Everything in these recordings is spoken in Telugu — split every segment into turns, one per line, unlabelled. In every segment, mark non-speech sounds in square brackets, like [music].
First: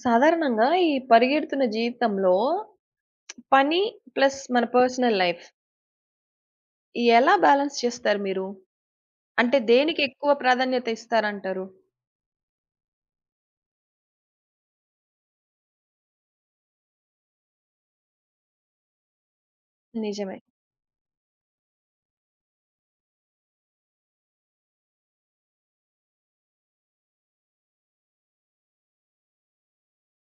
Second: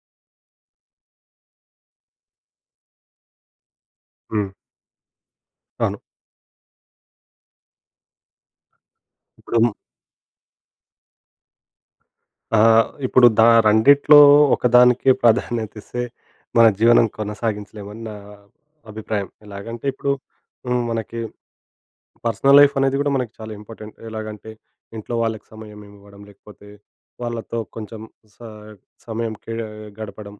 సాధారణంగా ఈ పరిగెడుతున్న జీవితంలో పని ప్లస్
హ్మ్.
మన పర్సనల్ లైఫ్
అవును.
ఎలా బ్యాలెన్స్ చేస్తారు మీరు?
ఇప్పుడు
అంటే దేనికి ఎక్కువ ప్రాధాన్యత ఇస్తారంటారు?
ఇప్పుడు రెండిట్లో ఒకదానికే ప్రాధాన్యత ఇస్తే మన జీవనం కొనసాగించలేమని నా అభిప్రాయం. ఎలాగంటే ఇప్పుడు
నిజమే.
మనకి పర్సనల్ లైఫ్ అనేది కూడా మనకి చాలా ఇంపార్టెంట్. ఎలాగంటే ఇంట్లో వాళ్ళకి సమయం ఇవ్వడం, లేకపోతే వాళ్ళతో కొంచెం స సమయం గడపడం.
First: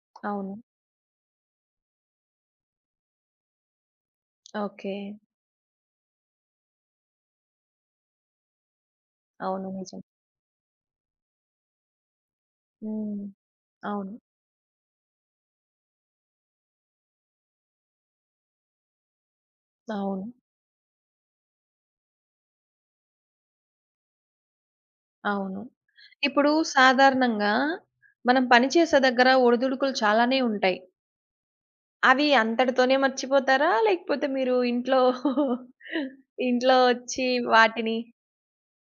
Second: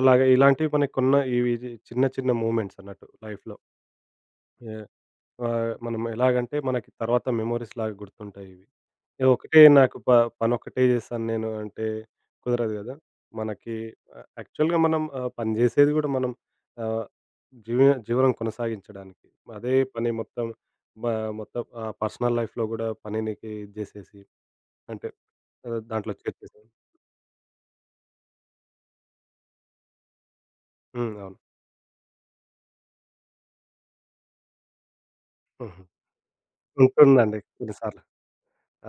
అలాగే
అవును.
ఇలాంటివి మనకున్న ఇవి చిన్న చిన్న మూవ్‌మెంట్స్ అన్నట్టు లైఫ్‌లో. ఎ
ఓకే.
మనం ఎలాగంటే మనకి తర్వాత మెమోరీస్‌లాగా గుర్తుంటాయి ఇవి. ఒకటే
అవును.
నాకు
నిజం.
ప పనొక్కటే చేశాను నేను అంటే కుదరదు గదా!
హ్మ్.
మనకి
అవును.
యాక్చువల్‌గా మనం పని చేసేది గూడా మనం ఆహ్, జీవ జీవనం కొనసాగించడానికి. అదే పని
అవును.
మొత్తం మ మొత్తం పర్సనల్ లైఫ్‌లో గూడా పనినికి ఇది చేసేసి అంటే
అవును.
దాంట్లో
ఇప్పుడు
చేర్చేసాం.
సాధారణంగా మనం పని చేసే దగ్గర ఒడిదుడుకులు చాలానే ఉంటాయి.
హ్మ్. అవును.
అవి అంతటితోనే మర్చిపోతారా? లేకపోతే మీరు ఇంట్లో [laughs]
హుహు.
ఇంట్లో వచ్చి
ఉంటుందండి కొన్ని
వాటిని
సార్లు.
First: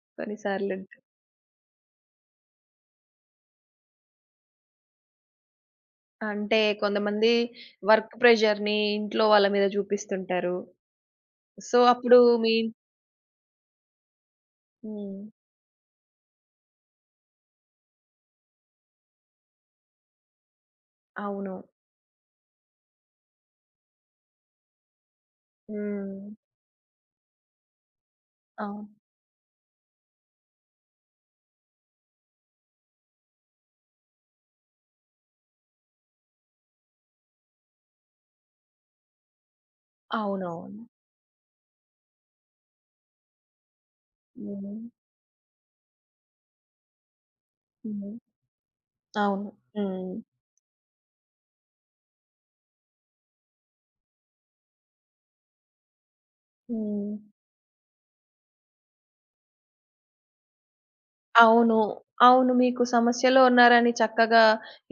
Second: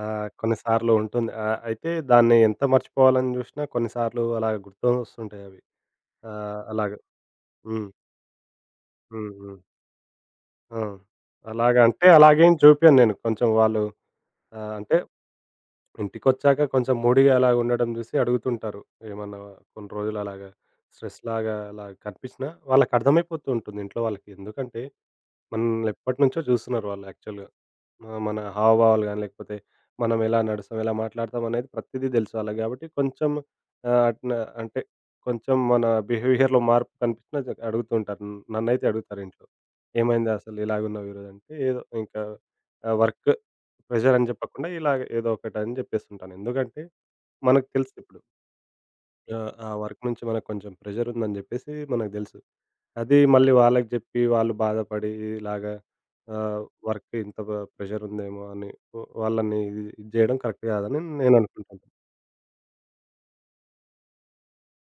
ఆ! కొన్ని
కొన్నిసార్లు
సార్లు ఉంటుంది. అయితే దాన్ని ఎంత మర్చిపోవాలని జూసినా కొన్నిసార్లు అలా గుర్తొస్తుంటాయి అవి. ఆ!
అంటే
అలాగా.
కొంతమంది
హ్మ్.
వర్క్ ప్రెషర్‌ని ఇంట్లో
హ్మ్.
వాళ్ళ
హ్మ్.
మీద చూపిస్తుంటారు.
ఆ!
సో,
అలాగా అంటే
అప్పుడు
అలాగేం
మీ
చూపియను నేను. కొంచెం వాళ్ళు అంటే
హ్మ్.
ఇంటికొచ్చాక కొంచెం మూడీగా అలాగ ఉండడం చూసి అడుగుతుంటారు. ఏమన్నా కొన్ని రోజులు అలాగా స్ట్రెస్‌లాగా
అవును.
అలా కనిపించినా వాళ్ళకర్థమైపోతూ ఉంటుంది ఇంట్లో వాళ్ళకి. ఎందుకంటే మనల్ని
హ్మ్.
ఎప్పటినుంచో చూస్తున్నారు వాళ్ళు యాక్చువల్‌గా. మన
అవును.
హావభావాలు గాని, లేకపోతే మనం ఎలా నడుస్తాం, ఎలా మాట్లాడతాం అనేది ప్రతిదీ తెలుసు వాళ్ళకి. కాబట్టి కొంచెం ఆహ్, అట్న అంటే కొంచెం మన బిహేవియర్‌లో మార్పు కనిపించినా అడుగుతూ ఉంటారు. నన్నైతే అడుగుతారు ఇంట్లో. "ఏమైంది అసలు
అవునవును.
ఇలాగున్నావు ఈరోజు" అంటే ఏదో ఇంకా వర్క్ ప్రెషర్ అని చెప్పకుండా
హ్మ్.
ఇలాగ ఏదో ఒకటని చెప్పేస్తుంటాను. ఎందుకంటే మనకు
హ్మ్.
తెలుసిప్పుడు. ఆ!
అవును.
ఆ వర్క్
హ్మ్.
నుంచి మనకు కొంచెం ప్రెషర్ ఉందని జెప్పేసి మనకు దెలుసు. అది మళ్ళీ వాళ్ళకి జెప్పి వాళ్ళు బాధపడి ఇలాగా
హ్మ్.
వర్క్ ఇంత ప్రెషర్ ఉందేమో అని వాళ్ళని ఇది ఇది జేయడం కరెక్ట్ గాదని నేను
అవును.
అనుకుంటాను.
అవును. మీకు సమస్యలో ఉన్నారని చక్కగా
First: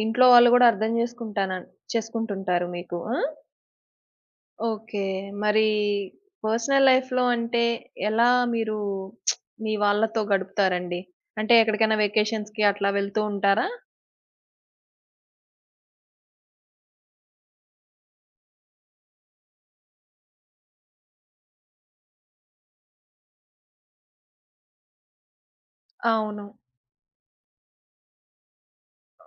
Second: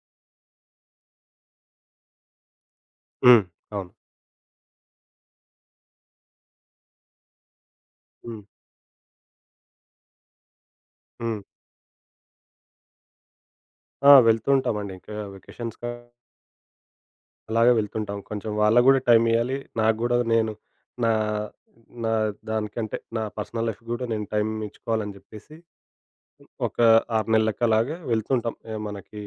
ఇంట్లో వాళ్ళు గూడా అర్థం చేసుకుంటుంటారు మీకు. ఆ!
హ్మ్. అవును.
ఓకే. మరి పర్సనల్ లైఫ్‌లో అంటే ఎలా
హ్మ్.
మీరు మీ వాళ్ళతో గడుపుతారండి?
హ్మ్.
అంటే ఎక్కడికైనా వెకేషన్స్‌కి అట్లా వెళ్తూ ఉంటారా?
ఆ! వెళ్తూ ఉంటామండి. ఇంకా వెకేషన్స్‌కి అలాగే వెళ్తుంటాం. కొంచెం వాళ్ళకి గూడా టైం ఇయ్యాలి. నాకు గూడా నేను నా నా దానికంటే నా పర్సనల్ లైఫ్‌కి గూడా నేను టైం ఇచ్చుకోవాలని జెప్పేసి
అవును.
ఒక 6 నెల్లకలాగా వెళ్తుంటాం. మనకి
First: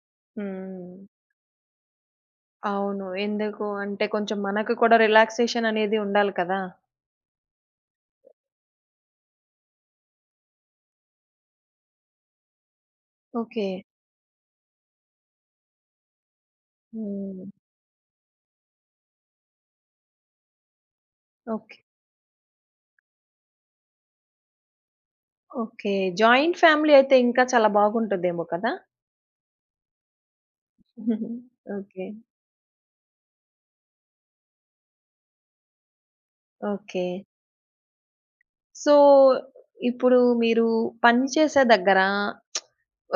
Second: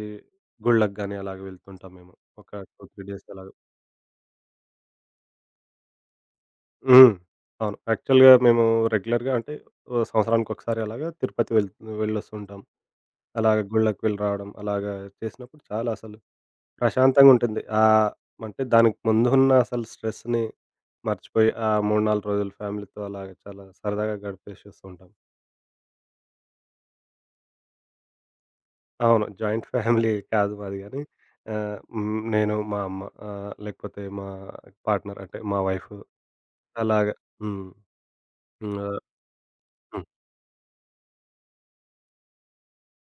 ఈ
హ్మ్.
గుళ్ళకి గాని అలాగ వెళ్తుంటాం మేము. ఒక 2, 3
అవును.
డేస్ అలాగ.
ఎందుకు అంటే కొంచెం మనకు కూడా రిలాక్సేషన్ అనేది ఉండాలి కదా!
హ్మ్. అవును. యాక్చువల్‌గా మేము రెగ్యులర్‌గా అంటే ఓ సంవత్సరానికొకసారి అలాగా తిరుపతి వెళ్ళొస్తుంటాం. అలాగ
ఓకే.
గుళ్ళకి వెళ్ళి రావడం అలాగా చేసినప్పుడు చాలా అసలు
హ్మ్.
ప్రశాంతంగుంటుంది. అంటే దానికి ముందున్న అసలు స్ట్రెస్‌ని మర్చిపోయి ఆ
ఓకే.
3, 4 రోజులు ఫ్యామిలీతో అలాగ చాలా సరదాగా గడిపేసేస్తుంటాం.
ఓకే. జాయింట్ ఫ్యామిలీ అయితే ఇంకా చాలా బాగుంటదేమో కదా!
అవును. జాయింట్ ఫ్యామిలీ కాదు మాది గానీ
[laughs] ఓకే.
హ్మ్. నేను, మా అమ్మ లేకపోతే మా పార్ట్‌నర్ అంటే మా వైఫ్
ఓకే.
అలాగా. హ్మ్. హ్మ్.
సో,
హ్మ్.
ఇప్పుడు మీరు పని చేసే దగ్గర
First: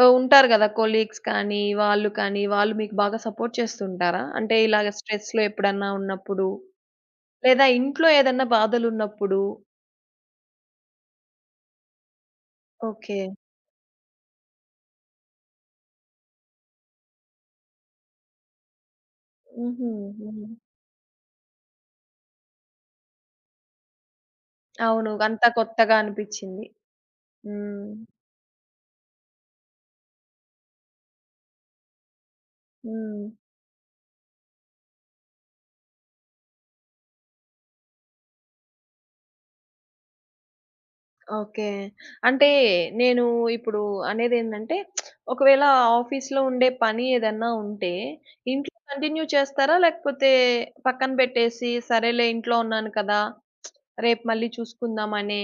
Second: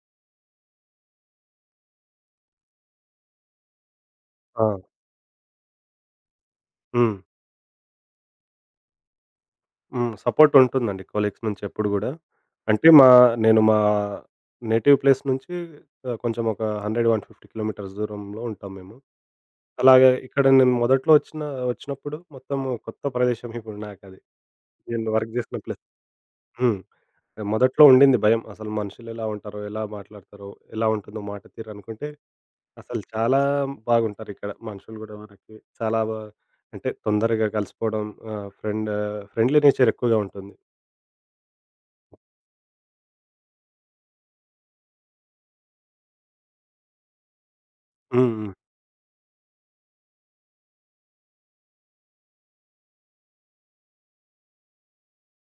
ఉంటారు గదా! కొలీగ్స్ కానీ, వాళ్ళు కానీ, వాళ్ళు మీకు బాగా సపోర్ట్ చేస్తుంటారా? అంటే
ఆ!
ఇలాగ స్ట్రెస్‌లో ఎప్పుడన్నా ఉన్నప్పుడు,
హ్మ్.
లేదా ఇంట్లో ఏదన్నా బాధలున్నప్పుడు?
హ్మ్. సపోర్ట్ ఉంటుందండి కొలీగ్స్ నుంచి ఎప్పుడు గూడా. అంటే
ఓకే.
నేను మా నేటివ్ ప్లేస్ నుంచి కొంచెం ఒక 100, 150 కిలోమీటర్స్ దూరంలో ఉంటాం మేము.
హుహు.
అలాగే ఇక్కడ
హ్మ్.
నేను మొదట్లో వచ్చినప్పుడు మొత్తం కొత్త ప్రదేశం ఇప్పుడు నాకది.
అవును.
నేను వర్క్
అంతా
జేసిన ప్లేస్.
కొత్తగా అనిపిచ్చింది.
హ్మ్. మొదట్లో
హ్మ్.
ఉండింది భయం. అసలు మనుషులెలా ఉంటారో, ఎలా మాట్లాడతారో, ఎలా ఉంటుందో మాట తీరు అనుకుంటే, అసలు
హ్మ్.
చాలా బాగుంటారిక్కడ మనుషులు గూడా మనకి. చాలా బా అంటే తొందరగా కలిసిపోవడం ఆహ్, ఫ్రెండ్ ఫ్రెండ్లీ నేచర్ ఎక్కువగా ఉంటుంది.
ఓకే. అంటే నేను ఇప్పుడు అనేదేంటంటే, ఒకవేళ ఆఫీస్‌లో ఉండే పని ఏదన్నా ఉంటే,
హ్మ్. హ్మ్.
ఇంట్లో కంటిన్యూ చేస్తారా? లేకపోతే పక్కన పెట్టేసి, సరేలే ఇంట్లో ఉన్నాను కదా! రేపు మళ్ళీ చూసుకుందాం అనే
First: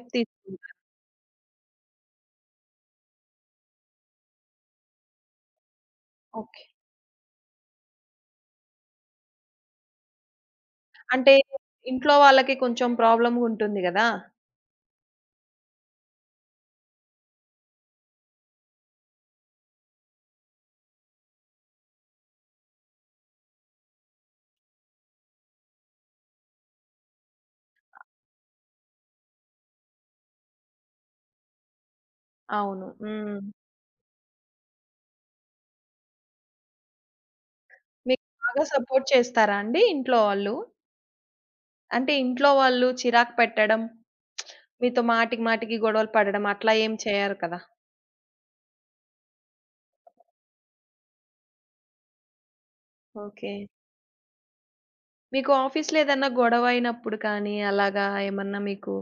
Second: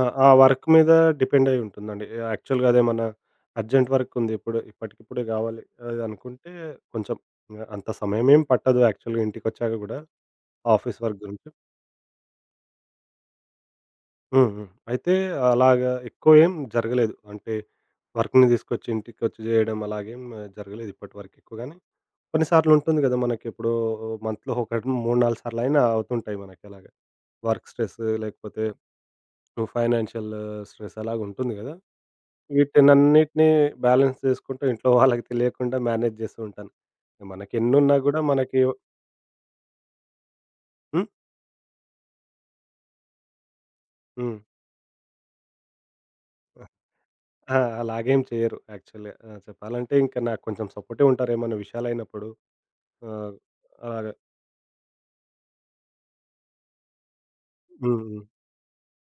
ఆ! ఆ వర్క్
తీసుకుంటారా?
మీద డిపెండ్ అయ్యి ఉంటుందండి. యాక్చువల్‌గా అదేమన్నా అర్జెంట్ వర్క్ ఉంది ఇప్పుడు ఇప్పటికిప్పుడే గావాలి అది అనుకుంటే
ఓకే.
కొంచెం అంత సమయం ఏం పట్టదు యాక్చువల్‌గా ఇంటికొచ్చాక గూడా ఆఫీస్ వర్క్
అంటే
గురించి.
ఇంట్లో వాళ్ళకి కొంచెం ప్రాబ్లమ్‌గా ఉంటుంది గదా!
హ్మ్. హ్మ్. అయితే అలాగా ఎక్కువేం జరగలేదు. అంటే వర్క్‌ని తీసుకొచ్చి ఇంటికొచ్చి జేయడం అలాగేం జరగలేదు ఇప్పటి వరకు ఎక్కువగాని. కొన్ని సార్లుంటుంది గదా! మనకెప్పుడో మంత్‌లో ఒకటి 3, 4 సార్లయినా అవుతుంటాయి మనకలాగ. వర్క్ స్ట్రెస్ లేకపోతే ఫైనాన్షియల్ స్ట్రెస్ అలాగుంటుంది గదా!
అవును. హ్మ్.
వీటినన్నిటిని బ్యాలెన్స్ చేసుకుంటూ ఇంట్లో వాళ్ళకి తెలియకుండా మేనేజ్ జేస్తూ ఉంటాను. మనకెన్నున్నా గూడా
మీకు
మనకి
బాగా సపోర్ట్ చేస్తారా అండి ఇంట్లో వాళ్ళు?
హ్మ్.
అంటే ఇంట్లో వాళ్ళు చిరాకు పెట్టడం,
హ్మ్.
మీతో మాటికి మాటికి గొడవలు పడడం అట్లా ఏం చేయరు
ఆ!
కదా!
అలాగేం చేయరు యాక్చువల్‌గా. ఆ! చెప్పాలంటే ఇంక నాకు కొంచెం సపోర్టివ్ ఉంటారు ఏమన్నా విషయాలైనప్పుడు. ఆహ్,
ఓకే.
అలాగా
మీకు ఆఫీస్‌లో ఏదన్నా గొడవ అయినప్పుడు కానీ,
హ్మ్.
అలాగా
హ్మ్.
ఏమన్నా మీకు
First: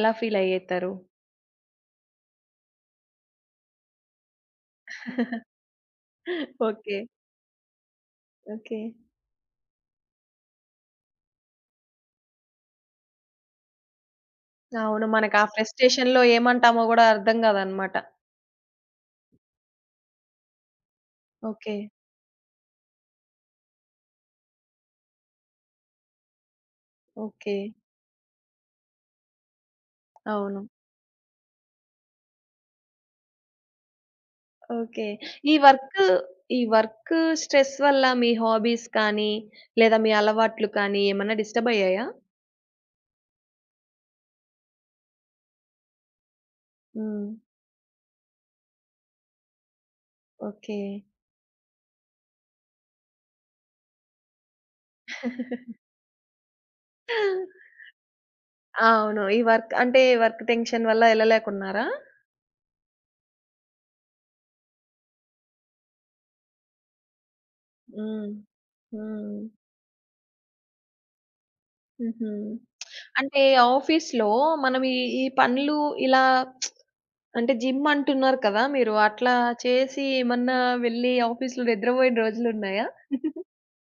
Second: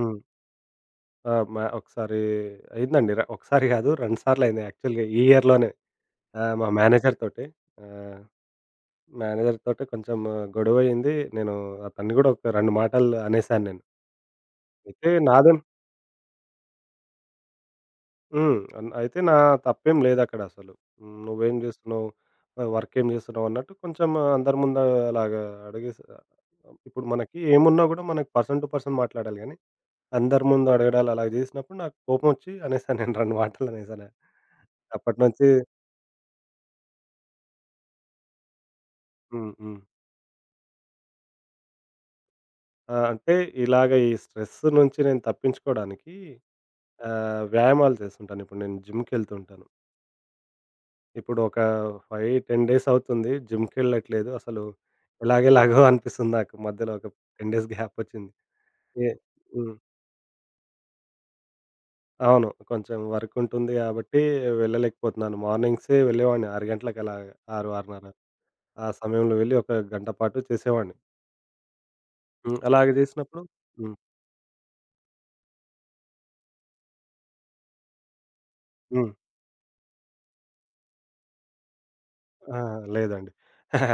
ఎలా ఫీల్ అయ్యేతారు?
ఆ! మా ఒకసారి అయిందండి. ఒకసారి కాదు 2 సార్లయింది యాక్చువల్‌గా ఈ ఇయర్‌లోనే. ఆ! మా
ఓకే.
మేనేజర్ తోటి. ఆహ్,
ఓకే.
మేనేజర్ తోటి కొంచెం గొడవయింది. నేను అతన్ని గూడా ఒక 2 మాటలు అనేసాను నేను.
అవును.
అయితే
మనకు ఆ
నాదే
ఫ్రస్ట్రేషన్‌లో ఏమంటామో గూడా అర్థం గాదనమాట.
అయితే నా తప్పేం లేదక్కడసలు. హ్మ్. నువ్వేం
ఓకే.
జేస్తున్నావు? వర్కేం జేస్తున్నావు? అన్నట్టు కొంచెం అందరి ముందు అలాగా అడిగేసా. ఇప్పుడు మనకి
ఓకే.
ఏమున్నా గూడా మనకి పర్సన్ టు పర్సన్ మాట్లాడాలి గానీ, అందరి
అవును.
ముందు అడగడాలు అలా జేసినప్పుడు నాకు కోపమొచ్చి అనేసాను నేను 2 మాటలనేసాను.
ఓకే.
అప్పటి నుంచి
ఈ వర్క్ ఈ వర్క్ స్ట్రెస్ వల్ల మీ హాబీస్ కానీ,
హ్మ్. హ్మ్.
లేదా మీ అలవాట్లు కానీ ఏమన్నా డిస్టర్బ్ అయ్యాయా?
ఆ! అంటే ఇలాగ ఈ స్ట్రెస్ నుంచి నేను తప్పించుకోవడానికి
హ్మ్.
వ్యాయామాలు చేస్తుంటాను. ఇప్పుడు నేను జిమ్‌కెళ్తూ ఉంటాను.
ఓకే.
ఇప్పుడు ఒక 5, 10 డేస్ అవుతుంది. జిమ్‌కెళ్ళట్లేదు. అసలు ఎలాగెలాగో
[laughs]
అనిపిస్తుంది నాకు. మధ్యలో ఒక 10 డేస్ గ్యాప్ వచ్చింది. ఏ
అవును. ఈ వర్క్
హ్మ్.
అంటే వర్క్ టెన్షన్ వల్ల ఎళ్ళలేకున్నారా?
అవును. కొంచెం వర్క్ ఉంటుంది కాబట్టి వెళ్ళలేకపోతున్నాను. మార్నింగ్సే వెళ్ళేవాడిని 6 గంటలకు అలాగా 6, 6:30
హ్మ్.
ఆ సమయంలో
హ్మ్.
వెళ్ళి ఒక గంట పాటు చేసేవాడిని.
హుహు.
హ్మ్. అలాగ చేసినప్పుడు
అంటే
హ్మ్.
ఆఫీస్‌లో మనం ఈ, ఈ పనులు ఇలా అంటే జిమ్ అంటున్నారు కదా! మీరు
హ్మ్.
అట్లా చేసి ఏమన్నా వెళ్లి ఆఫీస్‌లో నిద్రపోయిన
ఆ!
రోజులున్నాయా?
లేదండి.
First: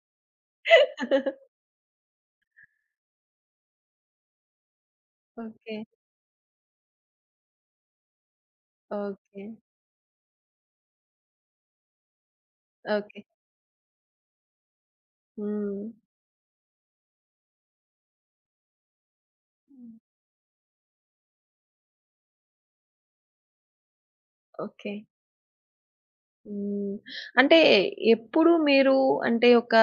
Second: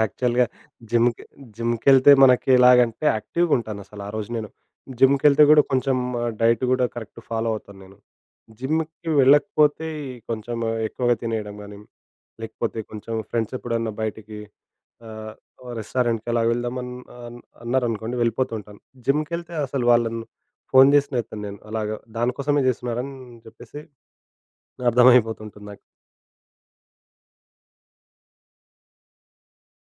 యాక్చువల్‌గా జిమ్‌కి జిమ్‌కెళ్తే మనకి ఎలాగంటే యాక్టివ్‌గా ఉంటానసలు ఆ రోజు నేను. జిమ్‌కెళ్తే గూడా
ఓకే.
కొంచెం డైట్ గూడా కరెక్ట్ ఫాలో అవుతాను నేను. జిమ్‌కి
ఓకే.
వెళ్ళకపోతే ఈ కొంచెం ఎక్కువగా తినేయడం గానీ, లేకపోతే కొంచెం
ఓకే.
ఫ్రెండ్స్ ఎప్పుడన్నా బయటికి ఆహ్,
హ్మ్.
రెస్టారెంట్‌కి అలా వెళ్దామన్ అన్ అన్నారనుకోండి వెళ్ళిపోతూ ఉంటాను. జిమ్‌కెళ్తే అసలు
హ్మ్.
వాళ్ళని ఫోను చేసినా ఎత్తను నేను. అలాగా దానికోసమే చేస్తున్నారని చెప్పేసి
ఓకే.
అర్థమైపోతుంటుంది నాకు.
హ్మ్. అంటే ఎప్పుడు మీరు అంటే ఒక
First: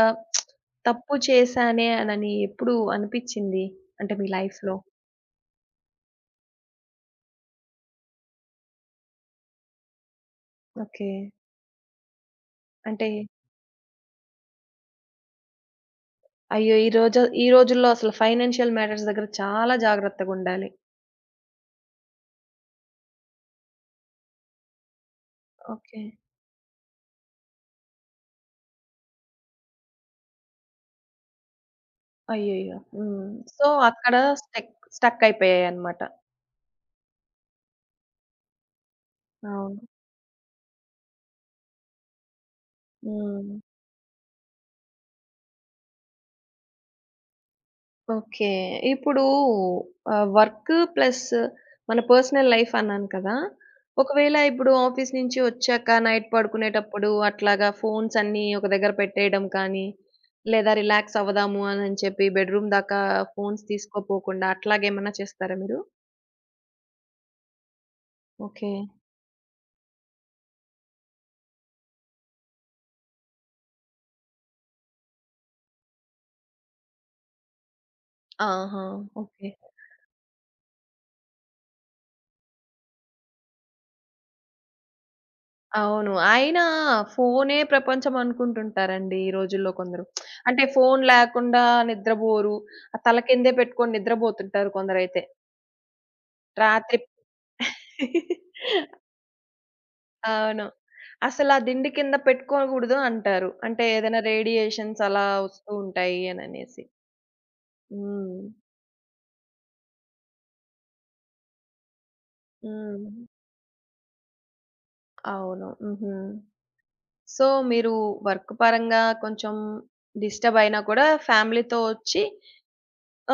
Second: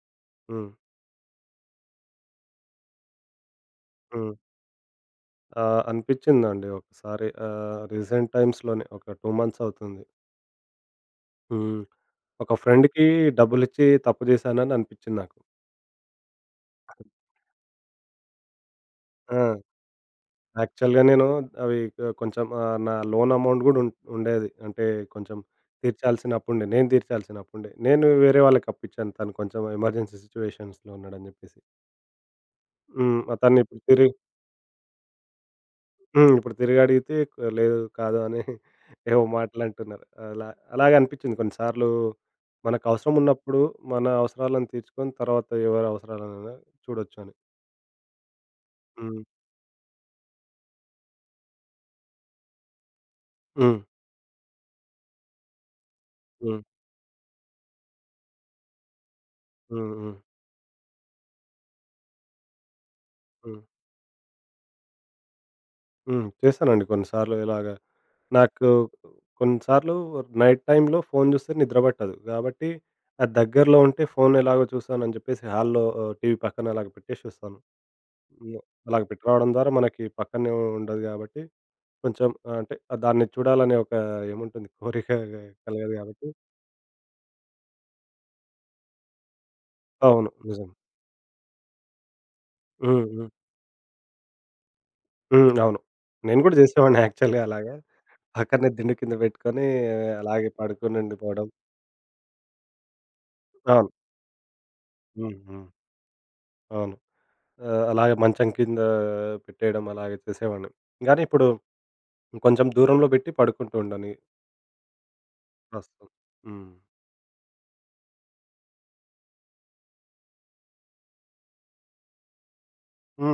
హ్మ్.
తప్పు చేశానే అనని ఎప్పుడు అనిపిచ్చింది? అంటే మీ
హ్మ్.
లైఫ్‌లో?
ఆ! అనిపిచ్చిందండి ఒకసారి. రీసెంట్ టైమ్స్‌లోనే ఒక 2 మంత్స్ అవుతుంది.
ఓకే.
హ్మ్. ఒక ఫ్రెండ్‌కి
అంటే
డబ్బులిచ్చి తప్పు చేశానని అనిపిచ్చింది నాకు.
అయ్యో! ఈ రోజుల్లో అసలు ఫైనాన్షియల్ మ్యాటర్స్ దగ్గర
ఆ!
చాలా జాగ్రత్తగుండాలి.
యాక్చువల్‌గా నేను అవి కొంచెం నా లోన్ అమౌంట్ గూడా ఉండేది. అంటే కొంచెం
ఓకే.
తీర్చాల్సిన అప్పుండే. నేను తీర్చాల్సిన అప్పుండే. నేను వేరే వాళ్ళకి అప్పిచ్చాను. తను కొంచెం ఎమర్జెన్సీ సిట్యుయేషన్స్‌లో ఉన్నాడని జెప్పేసి.
అయ్యయ్యో!
హ్మ్.
హ్మ్.
తను
సో,
ఇప్పుడు తిరిగి
అక్కడ స్టక్కయిపోయాయన్నమాట.
హ్మ్. ఇప్పుడు తిరిగడిగితే లేదు, కాదు అని [laughs] ఏవో
అవును.
మాటలంటున్నారు. అలా అలాగే అనిపిచ్చింది కొన్నిసార్లు మనకవసరం
హ్మ్.
ఉన్నప్పుడు మన అవసరాలను తీర్చుకొని తర్వాత ఎవరి అవసరాలనైనా చూడొచ్చు అని.
ఓకే.
హ్మ్.
ఇప్పుడు వర్క్ ప్లస్ మన పర్సనల్ లైఫ్ అన్నాను కదా!
హ్మ్.
ఒకవేళ ఇప్పుడు ఆఫీస్ నుంచి ఒచ్చాక నైట్
హ్మ్.
పడుకునేటప్పుడు అట్లాగా ఫోన్స్ అన్నీ ఒక దగ్గర పెట్టేయడం కానీ,
హ్మ్. హ్మ్.
లేదా రిలాక్స్ అవ్వదాము అని చెప్పి బెడ్‌రూమ్ దాకా
హ్మ్.
ఫోన్స్ తీసుకోపోకుండా అట్లాగేమన్నా చేస్తారా మీరు?
హ్మ్. చేశానండి కొన్నిసార్లు ఇలాగ. నాకు
ఓకే.
కొన్నిసార్లు నైట్ టైమ్‌లో ఫోను చూస్తే నిద్ర పట్టదు. కాబట్టి అది దగ్గరలో ఉంటే ఫోను ఎలాగో చూస్తానని చెప్పేసి హాల్‌లో టీవీ పక్కన అలాగ పెట్టేసి చూస్తాను. హ్మ్.
ఆహా!
అలాగ పెట్టి
ఓకే.
రావడం ద్వారా మనకి పక్కనే ఉండదు కాబట్టి కొంచెం అంటే ఆ దాన్ని చూడాలనే ఒక ఏముంటుంది కోరిక కలగదు
అవును.
కాబట్టి
అయినా ఫోనే ప్రపంచం అనుకుంటుంటారండి ఈ రోజుల్లో కొందరు.
అవును.
అంటే
నిజం.
ఫోను లేకుండా నిద్రబోరు. ఆ
హ్మ్.
తల
హ్మ్.
కిందే పెట్టుకొని నిద్రబోతుంటారు కొందరైతే.
హ్మ్. అవును. నేను కూడా
రాత్రి
చేసేవాడిని యాక్చువల్‌గా అలాగా. పక్కనే దిండు కింద పెట్టుకొని ఆ, అలాగే
అవును.
పడుకొని ఉండిపోవడం.
అసలా దిండు కింద పెట్టుకోకూడదు అంటారు. అంటే
అవును.
ఏదైనా రేడియేషన్స్ అలా
హ్మ్. హ్మ్.
వస్తూ ఉంటాయి అననేసి.
అవును. అలాగే
హ్మ్.
మంచం కింద పెట్టేయడం అలాగే చేసేవాడిని. గానీ ఇప్పుడు కొంచెం
హ్మ్.
దూరంలో పెట్టి పడుకుంటూ ఉండని
అవును.
ప్రస్తుతం.
హుహు.
హ్మ్.
సో, మీరు వర్క్ పరంగా కొంచెం డిస్టర్బ్ అయినా కూడా ఫ్యామిలీతో ఒచ్చి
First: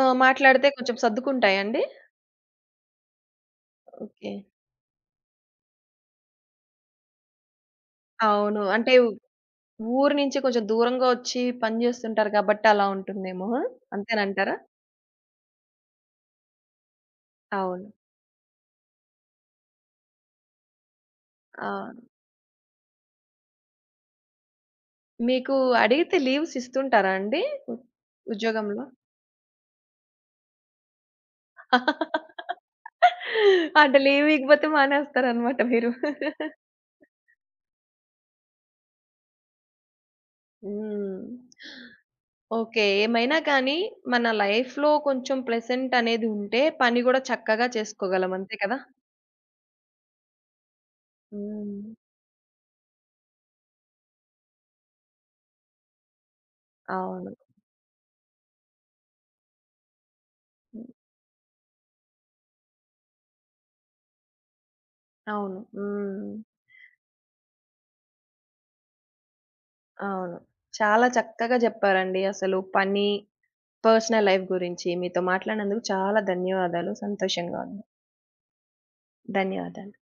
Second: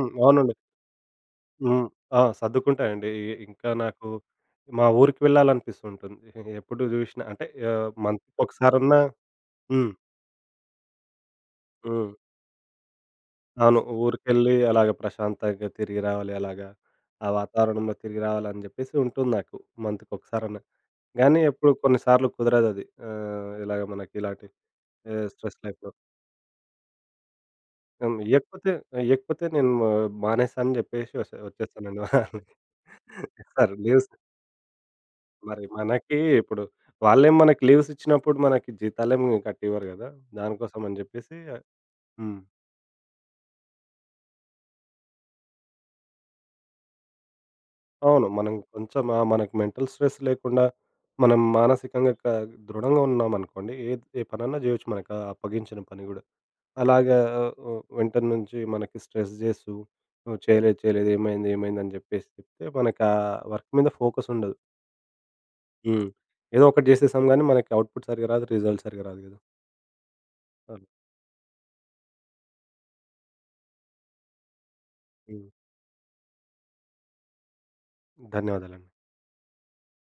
ఆ!
అవును.
మాట్లాడితే కొంచెం సర్దుకుంటాయండి?
హ్మ్. ఆ! సర్దుకుంటాయండి. ఇంకా నాకు
ఓకే.
మా ఊరికి వెళ్ళాలనిపిస్తుంటుంది. ఎప్పుడు జూషినా అంటే
అవును. అంటే
మంత్‌కొకసారన్నా హ్మ్.
ఊరు నుంచి కొంచెం దూరంగా వచ్చి పని
హ్మ్.
జేస్తుంటారు కాబట్టి అలా ఉంటుందేమో.
అవును. ఊరికెళ్ళి
అంతేనంటారా?
అలాగ ప్రశాంతంగా తిరిగి రావాలి అలాగా. ఆ
అవును.
వాతావరణంలో తిరిగి రావాలని జెప్పేసి ఉంటుంది నాకు మంత్‌కొకసారన్నా. గానీ
ఆ!
ఎప్పుడు కొన్నిసార్లు కుదరదది. ఇలాగ మనకి ఇలాంటి
మీకు
స్ట్రెస్ లైఫ్‌లో.
అడిగితే లీవ్స్ ఇస్తుంటారా అండి? ఉ
హ్మ్. ఇయ్యకపోతే
ఉద్యోగంలో?
ఇయ్యకపోతే నేను మానేసాను అని జెప్పేసి వచ్చేస్తానండి. [laughs] సార్
అంటే
లీవ్స్
లీవ్ ఇవ్వకపోతే మానేస్తారనమాట
మరి
మీరు.
మనకి ఇప్పుడు వాళ్ళేం మనకి లీవ్స్ ఇచ్చినప్పుడు మనకి జీతాలేమి కట్టివ్వరు గదా! దానికోసం అని
హ్మ్.
జెప్పేసి హ్మ్.
ఓకే. ఏమైనా కానీ మన లైఫ్‌లో కొంచెం ప్లెజెంట్ అనేది ఉంటే పని గూడా చక్కగా
అవును.
చేసుకోగలం.
మనం
అంతే కదా!
కొంచెం ఆ! మనకి మెంటల్ స్ట్రెస్ లేకుండా మనం
హ్మ్.
మానసికంగా దృఢంగా ఉన్నామనుకోండి ఏద్ ఏ ఏ పనన్నా జేయొచ్చు మనకు ఆ అప్పగించిన పని గూడా. అలాగా
అవును.
ఓ వెంట నుంచి మనకి స్ట్రెస్ జేస్తూ "నువ్వు చేయలేదు,
హ్మ్.
చేయలేదు ఏమైంది, ఏమైంది" అని జెప్పేసి చెప్తే మనకి ఆ వర్క్ మీద ఫోకస్ ఉండదు.
అవును.
హ్మ్.
హ్మ్.
ఏదో ఒకటి జేసేసాం గానీ మనకి అవుట్‌పుట్ సరిగ్గా రాదు, రిజల్ట్ సరిగ్గా రాదు గదా!
అవును.
అవును.
చాలా చక్కగా జెప్పారండి. అసలు పని, పర్సనల్ లైఫ్ గురించి మీతో
హ్మ్.
మాట్లాడినందుకు చాలా ధన్యవాదాలు. సంతోషంగా ఉంది.
ధన్యవాదాలండి.
ధన్యవాదాలు.